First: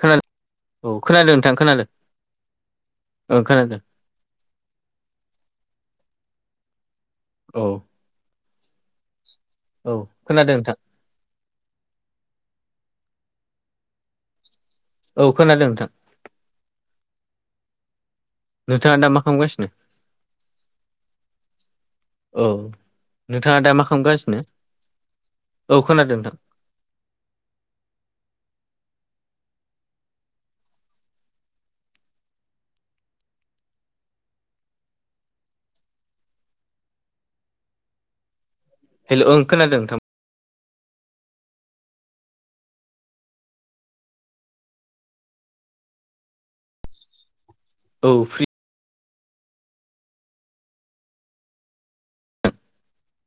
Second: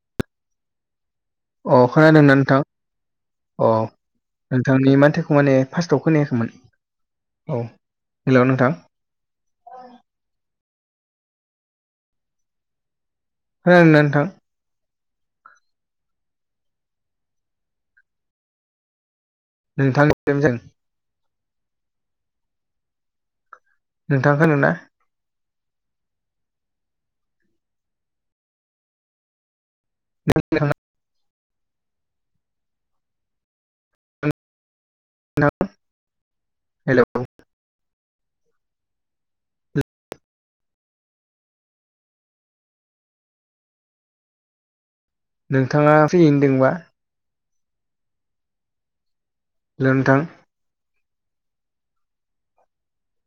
खोनादों औ खोनादों नोंथां अ खोनादों खोनादोंना नोंथां ओं अ खोनादों नोंथांनि मानथोखौ माने फार्स्टआव खोनायाखैमोन औ हेल' नोंथां औ खोनादों नोंथां ना नोंथां औ खोनादों नोंथां नोंथाङा दा खालामगासिनो नोंथां [unintelligible] जों औ नोंथाङा दा मा नोंथां खालामगासिनो खोनादोंना औ खोनादों नोंथां नोंथाङा हेलौ हेलौ हेल' ओं खोनादों नोंथां नोंथाङा फ्रियैनोदोंबा औ फ्रि हेलौ नोंथां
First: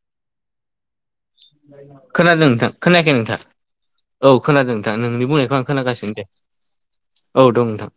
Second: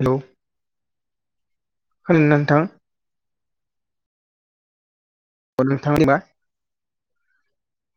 हेलौ खोनादों नोंथां खोनायाखै नोंथां औ खोनादों नोंथां नोंनि बुंनायखौ अ आं नोंथां खोनागासिनो होनबा दे औ दं नोंथां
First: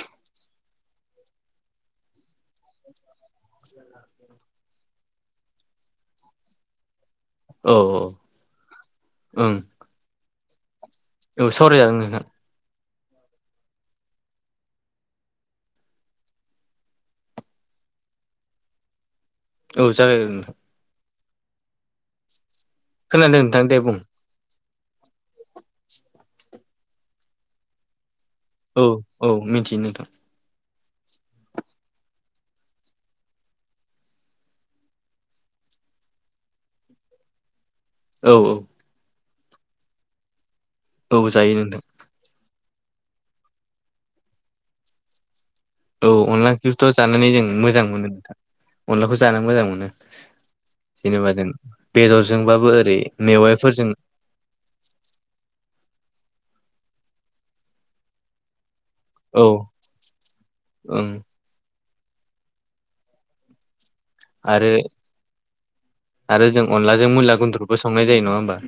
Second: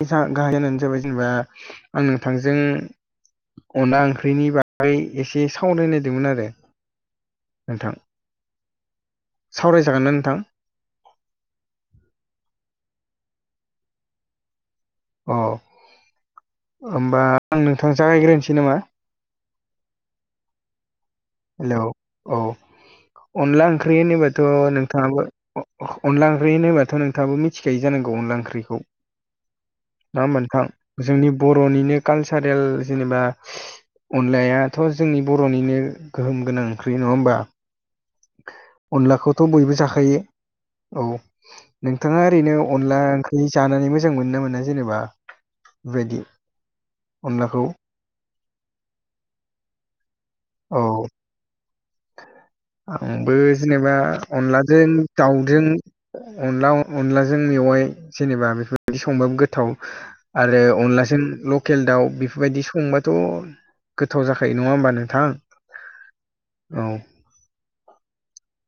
गाहाय जाहोनानो जाहैबाय जेनेबा आं नोंथांजों अनला ओंख्रिनि बा एसे सावरायनो नायदोंमोन आरो औ नोंथां औ ओं सावरायजागोन ना नोंथां औ सावरायजागोन नोंथां अ होमबा आं नोंथां जागायग्रोनोसै नामा औ जागायग्रोदो नोंथां हेलौ औ खोनादों नोंथां अनला दे बुं ओंख्रि होनोबाथ' नोंथाङाबो अ अनला ओंख्रि होनोबाथ' नोंथाङाबो मिथिखायो जानांगौ अनला ओंख्रि खौ औ औ मिथियो नोंथां नङा होमबा नोंथां जोंनि बर'निनो कालसारेल जेनेबा अनलायाथ' जोंनि बर'निनो गोहोम गोनां ओंख्रि नङा होमबा औ औ अनलाखौथ' बयबो जाखायो औ जायो नोंथां नों थाङा ओरैनो अनला ओंख्रि जानानै मोजां मोनो ना मोना जेनेबा? औ बेबायदि अनला ओंख्रिखौथ' जानानै जों अनलाखौ मोजां मोनो नोंथां अनलाखौ जा मोजां मोनो। औ जेनेबा जों बेदरजोंबाबो ओरै आंबो जेनेबा मेवाइफोरजों अनलाजों दाउजों अन अनलाजों मेवाइ जेनेबा बेफोर बादि संबाबो औ गोथाव आरो ओं अनलाजों ल- लकेल दाउ बेफोरबायदि संबाथ' गोथाव जाखायो आरो नङा होमबा नोंथां आरो जों औ अनलाजों मुला गुन्द्रुगबो संनाय जायो नङा होमबा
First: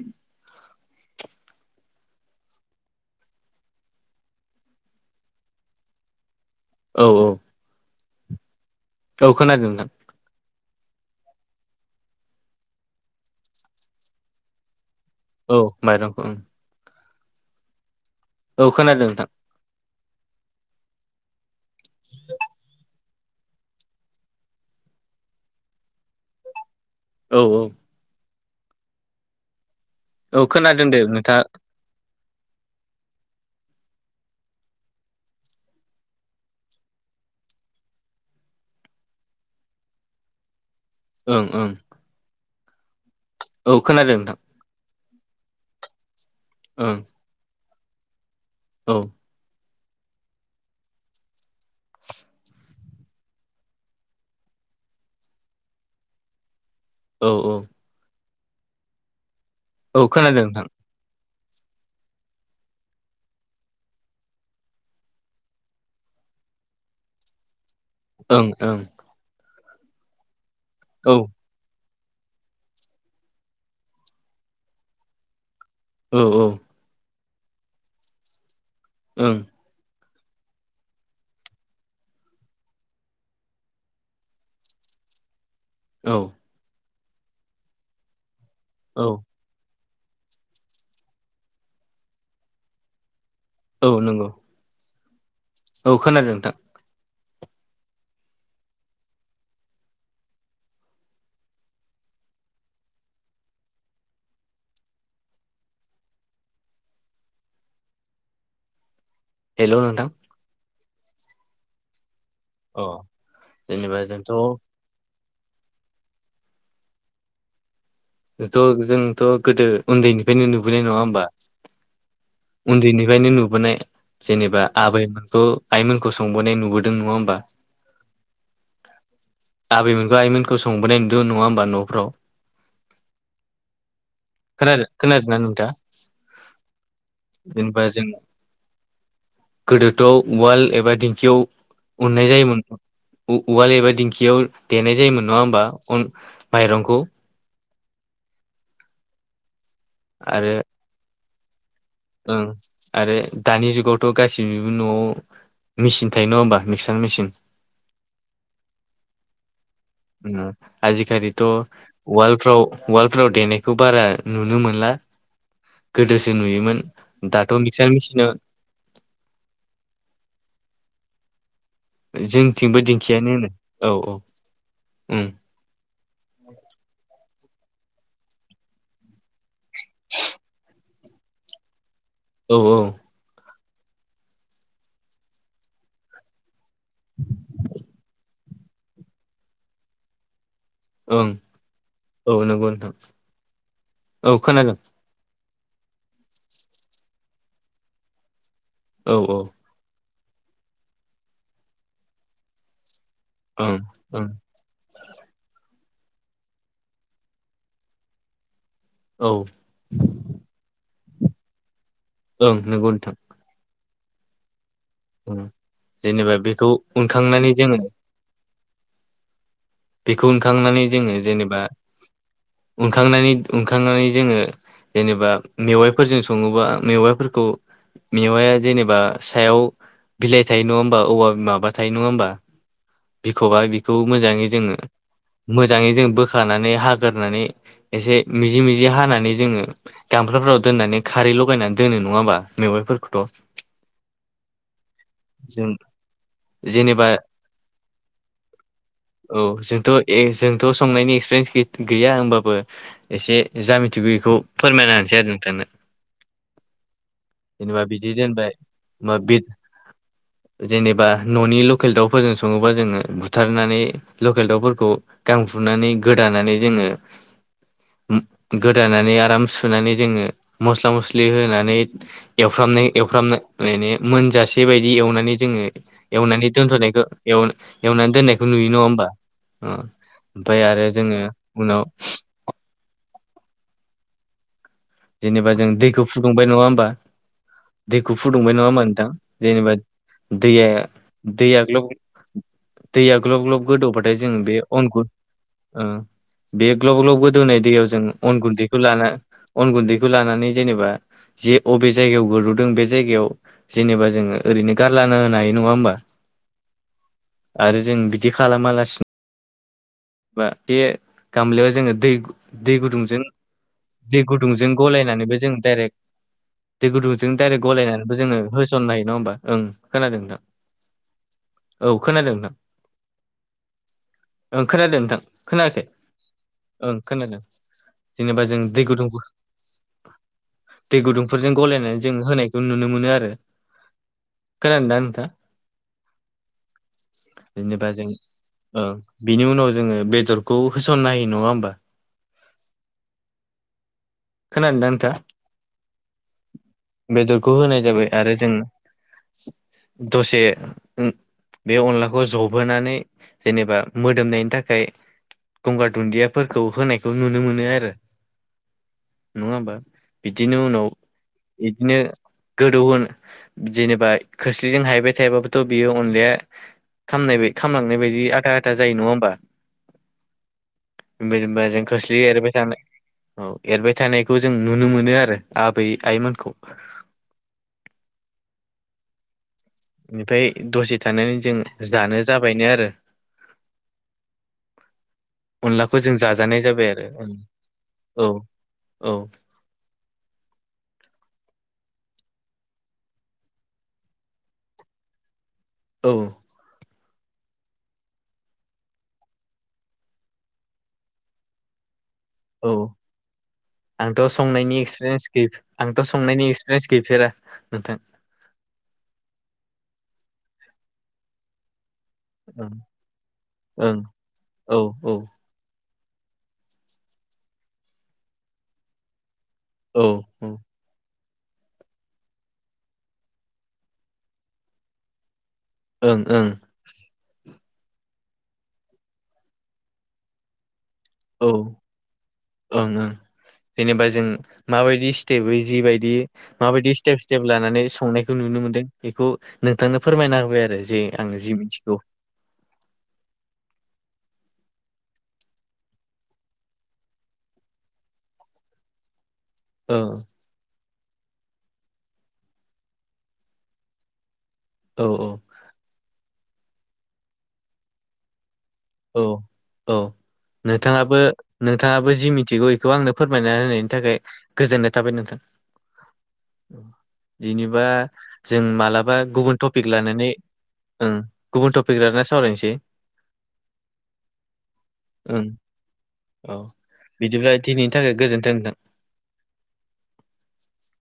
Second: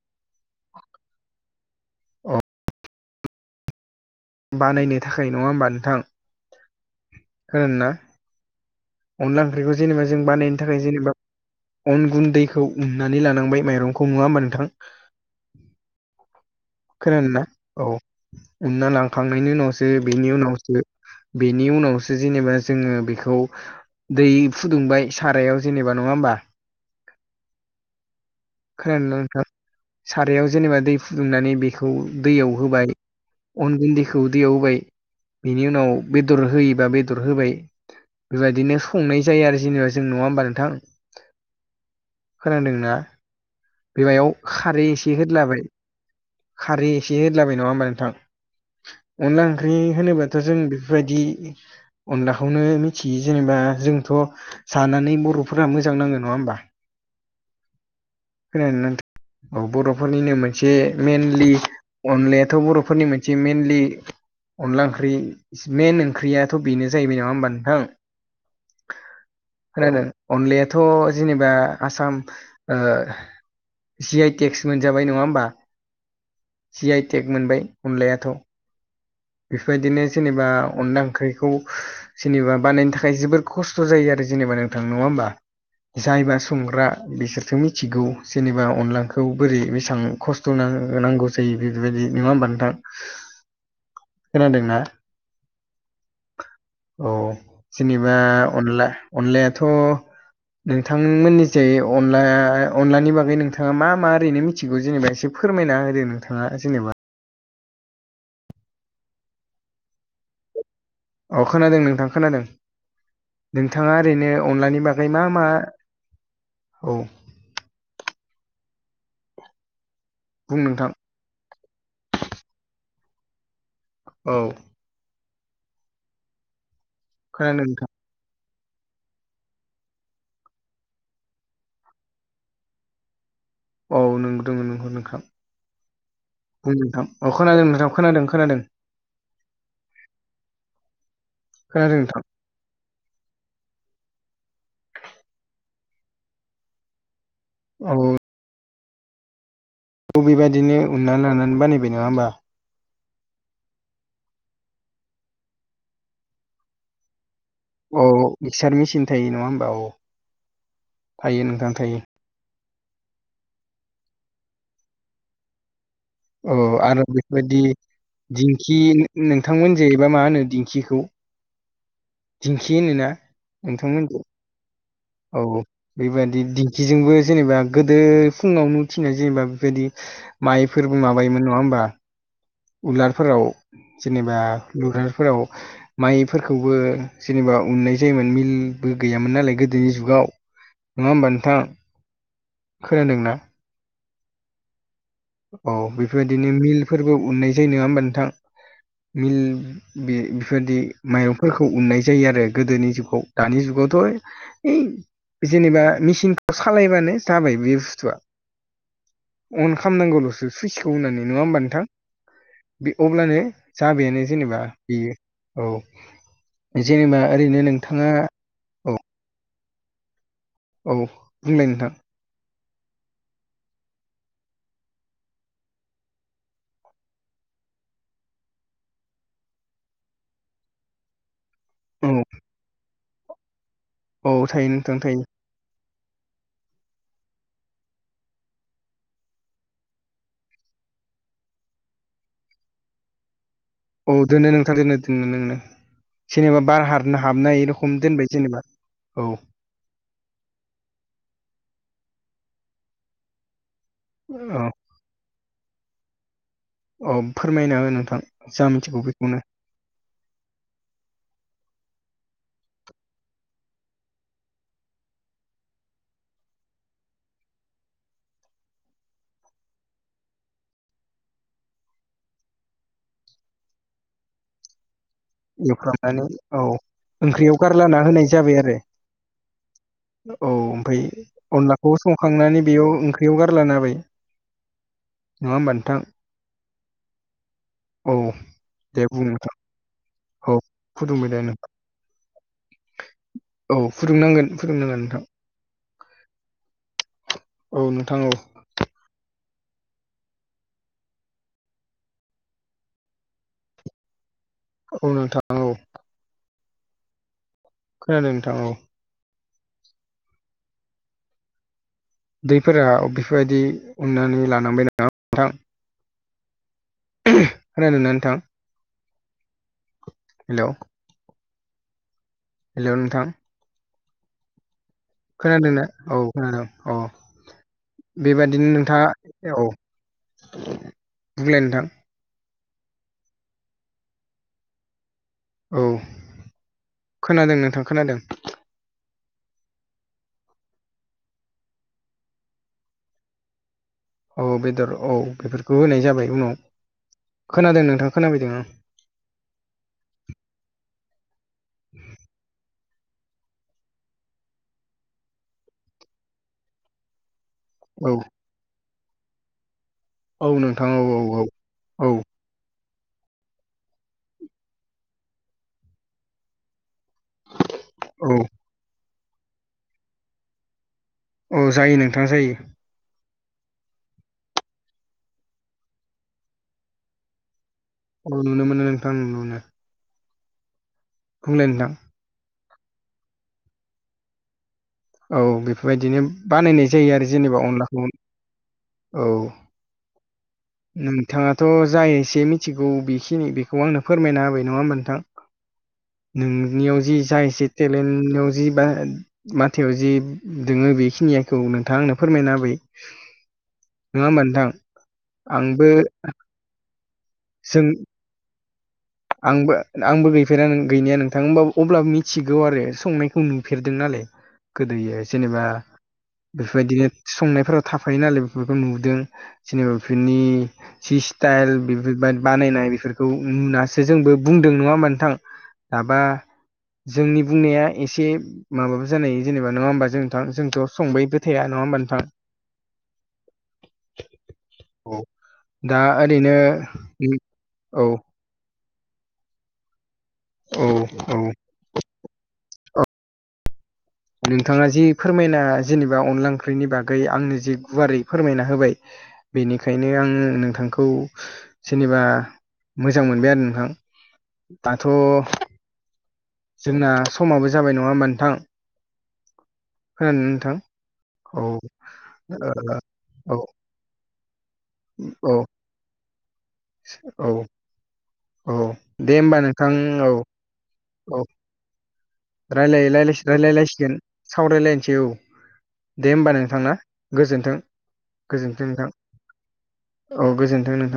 अ बानायनो थाखाय नङा होमबा नोंथां औ औ खोनादोंना औ अनला खोनादों ओंख्रिखौ नोंथां जेनेबा जों बानायनो थाखाय जेनेबा अन गुनदैखौ उननानै लानांबाय माइरंखौ नङा होमबा नोंथां औ माइरंखौ खोनादोंना औ औ उनना खोनादों नोंथां लांखांनायनि उनावसो बेनि उनावसो बेनि उनावसो जेनेबा जोङो बेखौ दै फुदुंबाय सारायाव जेनेबा नङा होमबा औ औ खोनादोंना नोंथां औ सारायाव जेनेबा खोनादों दै दे नोंथाङा फुदुंनानै बे- -खौ दैयाव होबाय अन गुन्दैखौ दैयाव होबाय बिनि उनाव बेदर होयोबा बेदर होबाय बेबायदिनो संनाय जायो आरो जेनेबा जों नङा होमबा नोंथां ओं ओं खोनादोंना औ खोनादों बेयाव नोंथां खारै एसे होदलाबाय खारै ओं एसे होदलाबाय नङा होमबा नोंथां औ अनला ओंख्रि होनोब्लाथ' जों बेफोरबायदि अनलाखौनो मिथियो जेनेबा जोंथ' जानानै बर'फोरा मोजां नाङो नङा होमबा औ औ खोनादोंना नोंथां औ बर'फोरनिनो खोनादों नोंथां मोनसे मेइनलि अनलायाथ' बर'फोरनि मोनसे मेनलि अनला ओंख्रि मेन ओंख्रियाथ' बेनो जाहैबाय नामा होमबा नोंथां ओं ओं खोनादों अनलायाथ' औ जेनेबा आसाम ओ जि आइ टेक्स मोनजाबाय नङा होमबा औ औ जि आइ टेक मोनबाय अनलायाथ' ओं बेफोरबायदिनो जेनेबा अनला ओंख्रिखौ जेनेबा बानायनो थाखाय जोबोर खस्थ' जायो आरो जेनेबा नोंथां नङा होमबा औ जायबा संग्रा बिसोरसो मिथिगौ जेनेबा औ अनलाखौ बोरै बेसेबां खस्थ' ना नांगौ जायो बेबायदि नङा होनबा नोंथां औ नंगौ खोनादोंना औ खोनादों नोंथां औ जेनेबा अनला अनलायाथ' नोंथांमोननि जाय अनला अनलानि बागै नोंथाङा मा मा ओरैनो मिथिगौ जेनेबा एसे फोरमायना होदो नोंथाङा जेनेबा हेल' नोंथां। अ खोनादों नोंथां खोनादों अ नोंथाङा जेनेबा जोंथ' ओरैनो अनलानि बागै ओइ मा मा औ जोंथ' गोदो उन्दैनिफ्रायनो बुं नोंथां नुबैनाय नङा होमबा? उन्दैनिफ्रायनो नुबोनाय औ जेनेबा आबैमोनखौ आइमोनखौ संबोनाय नुबोदों नङा होमबा? खोनादों नोंथां आबैमोनखौ आइमोनखौ संबोनाय नुदों नङा होनोमबा न'फ्राव। औ नंगौ अ नंगौ खोनादों नोंथां खोनादों नोंथाङा नोंथां अ खोनादों नोंथां खोनादों खोनादों। गोदोथ'आव उवाल एबा दिंखियाव खोनादों नोंथां अननाय जायोमोन। उवाल एबा दिंखियाव देनाय जायोमोन नङा होनबा माइरंखौ। औ। थ' आरो बेबादिनो उननानै लानानै बानायबाय नङा होमबा? ओं आरो दानि जुगावथ' गासैनिबो न'आव मेसिन थायो नङा होनोमबा मिक्सार मेसिन औ मिक्सार मेसिन थायो नङा होमबा औ। थायो आजिखालिथ' नोंथां थायो उवालफ्राव उवाल्डफ्राव देनायखौ बारा नुनो मोनला। गोदोसो औ नुयोमोन आरो दाथ' बेफोरबायदि मिक्सार मिसिनाव दिंखि नोंथांमोन जेैबा मा होनो दिंखिखौ। दिंखि जोंथिंबो होनोना दिंखियानो होनो औ नोंथांमोनखौ औ। औ बेबादि दिंखिजोंबो जेनेबा गोदो फुङावनो उथिनाय जेनेबा बेफोरबायदि माइफोरबो माबायोमोन नङा होमबा औ उलार। फोराव जेनेबा उवालफोराव माइ फोरखौबो जेनेबा उनाय जायोमोन मिलाबो गैयामोन नालाय गोदोनि जुगाव नडा ओं होनबा नोंथां? औ नंगौ नोंथ खोनादोंना औ खोनादों। औ बेफोरबायदिनो मिलफोरबो उनाय जायो नङा होमबा नोंथां औ मिल बे बेबायदि माइरंफोरखौ उननाय जायो आरो गोदोनि जुगाव दानि ओं ओं जुगावथ'। हैइ जेनेबा मिचिनखौ सालायबानो जाबाय बे बुस्थुआ औ। खालामामनांगौल'सो सुइसखौ होननानै नङा होमब नोंथां ओं नंगौ बे नोंथां अब्लानो जाबायानो जेनेबा बेयो ओं जेनेबा बेखौ औ जेनेबा उनखांनानै ओरैनो जोङो नोंथाङा औ बेखौ उनखांनानै औ जोङो बुंलाय नोंथां जेनेबानखांनानै उनखांनानै जोङो। जेनेबा मेवाइफोरजों सङोबा मेवाइफोरखौ मेवाया जेनेबा सायाव बिलाइ थायो नङा होनबा औवा माबा नाथाय नङा औ होमबा बिख'बा बिखौ औ मोजाङै थायो जोङो नोंथां थायो मोजाङै जों बोखानानै हाग्रोनानै एसे मिजि मिजि हानानै जोङो। गामलाफोराव दोननानै खारै लगायनानै दोनो नङा होमबा मेवाइफोरखौथ' औ दोनो नोंथां दोनो दोनो नोंनो जों जेनेबा बार हारनो हाबनाय रोखोम दोनबाय जेनेबा औ जोंथ' जोंथ' संनायनि एक्सपिरियेन्स गैया होनबाबो एसे जा मिथिगौ बेखौ औ फोरमायना होनोसै आरो नोंथांनो औ फोरमायना हो नोंथां जा मिथिगौ बेखौनो [unintelligible] जेनेबा न'नि लकेल दाउफोरजों सङोबा जोङो बुथारनानै लकेल दाउफोरखौ गां फुनानै गोदानानै जोङो। गोदानानै आराम सुनानै जोङो मस्ला मस्लि होनानै। एवफ्रामनाय एवफ्रामनाय माने मोनजासे बायदि एव जोङो एवफ्रामनानै एवनानै औ दोनथ'नायखौ ओंख्रियाव गारलाना एवनानै होनाय दोननायखौ जाबाय नुयो आरो नङा होन ओमफ्राय आरो जोङो उनाव थांनानै बेयाव ओंख्रियाव गारलाना होबाय। जेनेबा नङा जों होमबा नोंथां दैखौ फुदुंबाय नङा होमबा। दैखौ औ फुदुंबाय नङा होमबा दे नोंथां बुं जेनेबा औ दैया फुदुंबाय दे दैया नोंथां ग्लब दैया ग्लब ग्लब औ गोदौबाथाय जोङो फुदुंनांगोन बे फुदुंनांगोन अनखौ नोंथां ओ बे ग्लब ग्लब गोदौनाय औ दैयाव जों नोंथां औ अन गुन्दैखौ लाना अन गुन्दैखौ लानानै जेनेबा जे अबे जायगायाव गोदौदों बे जायगायाव जेनेबा जोङो ओरैनो औ गारलाना होनो नोंथां हायो औ नङा होमबा आरो जों खोनादों बिदि नोंथां औ खालामालासिनो बा बे गामलायाव जोङो दै दै दैफोरा गुदुंजों बेफोरबायदि दै उननानै गुदुंजों लानांबाय नामा गलायनानैबो नोंथां जों दाइरेक्ट दै गुदुंजों दाइरेक्ट खोनादोंना गलायनानैबो नोंथां जोङो होसननो हायो नङा होमबा ओं खोनादों दा हेल' औ खोनादों नोंथां हेलौ नोंथां ओं खोनादों नोंथां खोनायाखै खोनादोंना औ खोनादों औ ओं खोनादों जेनेबा जों बेबादिनो दै नोंथाङा गुदुंखौ औ दै गुदुंफोरजों बुंलाय नोंथां गलायनानै जों होनायखौ नुनो मोनो आरो खोनादों दा नोंथाङा? औ [inaudible] खोनादों नोंथां जेनेबा खोनादों जोङो ओ बिनि उनाव जोङो बेदरखौ होसनना हायो नङा होमबा? औ खोनादोंना बेदर नोंथां? औ बेफोरखौ होनाय जाबाय उनाव बेदरखौ होनाय खोनादों जाबाय नोंथां आरो जों खोनाबायदों आं दसे बे अनलाखौ जबोनानै जेनेबा मोदोमनायनि थाखाय गंगार दुनदियाफोरखौ होनायखौ नुनो मोनो आरो औ नङा होमबा औ बिदिनो उनाव नोंथां औ औ बिदिनो औ गोदौहोन जेनेबा खोस्लिजों हायबाय थायोबाबोथ' बियो अनलाया खामनाय बाय खालामलांनाय बायदि औ आथा आथा जायो नङा होमबा? [unintelligible] औ जों जायो खोसलि नोंथां एरबाय जायो थानो औ एरबाय थानायखौ जों नुनो मोनो आरो आबै आइमोनखौ औ नुनो मोनो नोंथां नुुनो मोनो। बेनिफ्राय दसे थानानै जों बुंलाय नोंथां जानो जाबायनो आरो। औ अनलाखौ जों बेफोरबायदिनो जाजानाय जाबाय बानायनाय जायो आरो जेनेबा अनलाखौ। औ औ नोंथाङाथ' जाय एसे मिथिगौ बेखिनि बेखौ आंनो फोरमायना होबाय नङा होमबा नोंथां औ नोंनियाव जि जा एसे टेलेन्टाव जि बा मा थियाव जे दोङो बेखिनि आखौ नोंथाङा आंनो फोरमायना औ होबाय आंथ' नङा होमबा नोंथां संनायनि एक्सपिरियेन्स गै आंबो आंथ' संनायनि एक्सपिरियेन्स गैफेरा जों नोंथां आंबो आंबो गैफेरा गैनाया नोंथां ओमबाबो अब्लाबो मि थिगौ ओं आरो संनायखौ नुफेरदों ओं नालाय औ गोदोयो जेनेबा बेफोरबायदिनो संनायफोराव थाफायो नालाय बेफोरखौ नुदों जेनेबा औ बेफोरनि औ जि स्टाइल बेफोरबाय बानायनाय बेफोरखौ नुनासो जोंबो बुंदों नङा होमा नोंथां औ दाबा ओं ओं जोंनि बुंनाया एसे माबाबो जानाय जेनेबा नङा होमबा जोंथा जोंथ' औ खोथाया नङा होमबा नोंथां ओं ओं जेनेबा जों माबायदि औ स्टेपै दा जिबायदि ओरैनो माबायदि स्टेप स्टेप लानानै औ संनायखौ नुनो मोनदों बेखौ नोंथांनो फोरमायना होबाय आरो औ जे औ आङो जि मिथिगौ नोंथाङा जि फोरमायना जेनेबा अनला ओंख्रिनि बागै आंनो जि गुवारै फोरमायना होबाय [inaudible] बेनिखायनो आं नोंथांखौ जेनेबा मोजां मोनबाय आरो नोंथां। औ दाथ' जोंना समाबो जाबाय नङा होमा नोंथां औ औ खोनादों ना नोंथां नोंथाङाबो औ नोंथाङाबो जि मिथिगौ बेखौ आंनो फोरमायना ओ औ होनाय। नि थाखाय गोजोननाय थाबाय नोंथां। औ बिदिबा जों औ मालाबा दे होमबा गुबुन नोंथां टपिक औ लानानै ओं औ गुबुन [unintelligible] सावर रायलायलायसिगोन सावरायलायसै। सेव ओं दे होमबा औ नोंथां ना बिदिब्ला गोजोनथों दिनैनि थाखाय गोजोन्थों गोजोनथों नोंथां। औ गोजोन्थों नोंथां।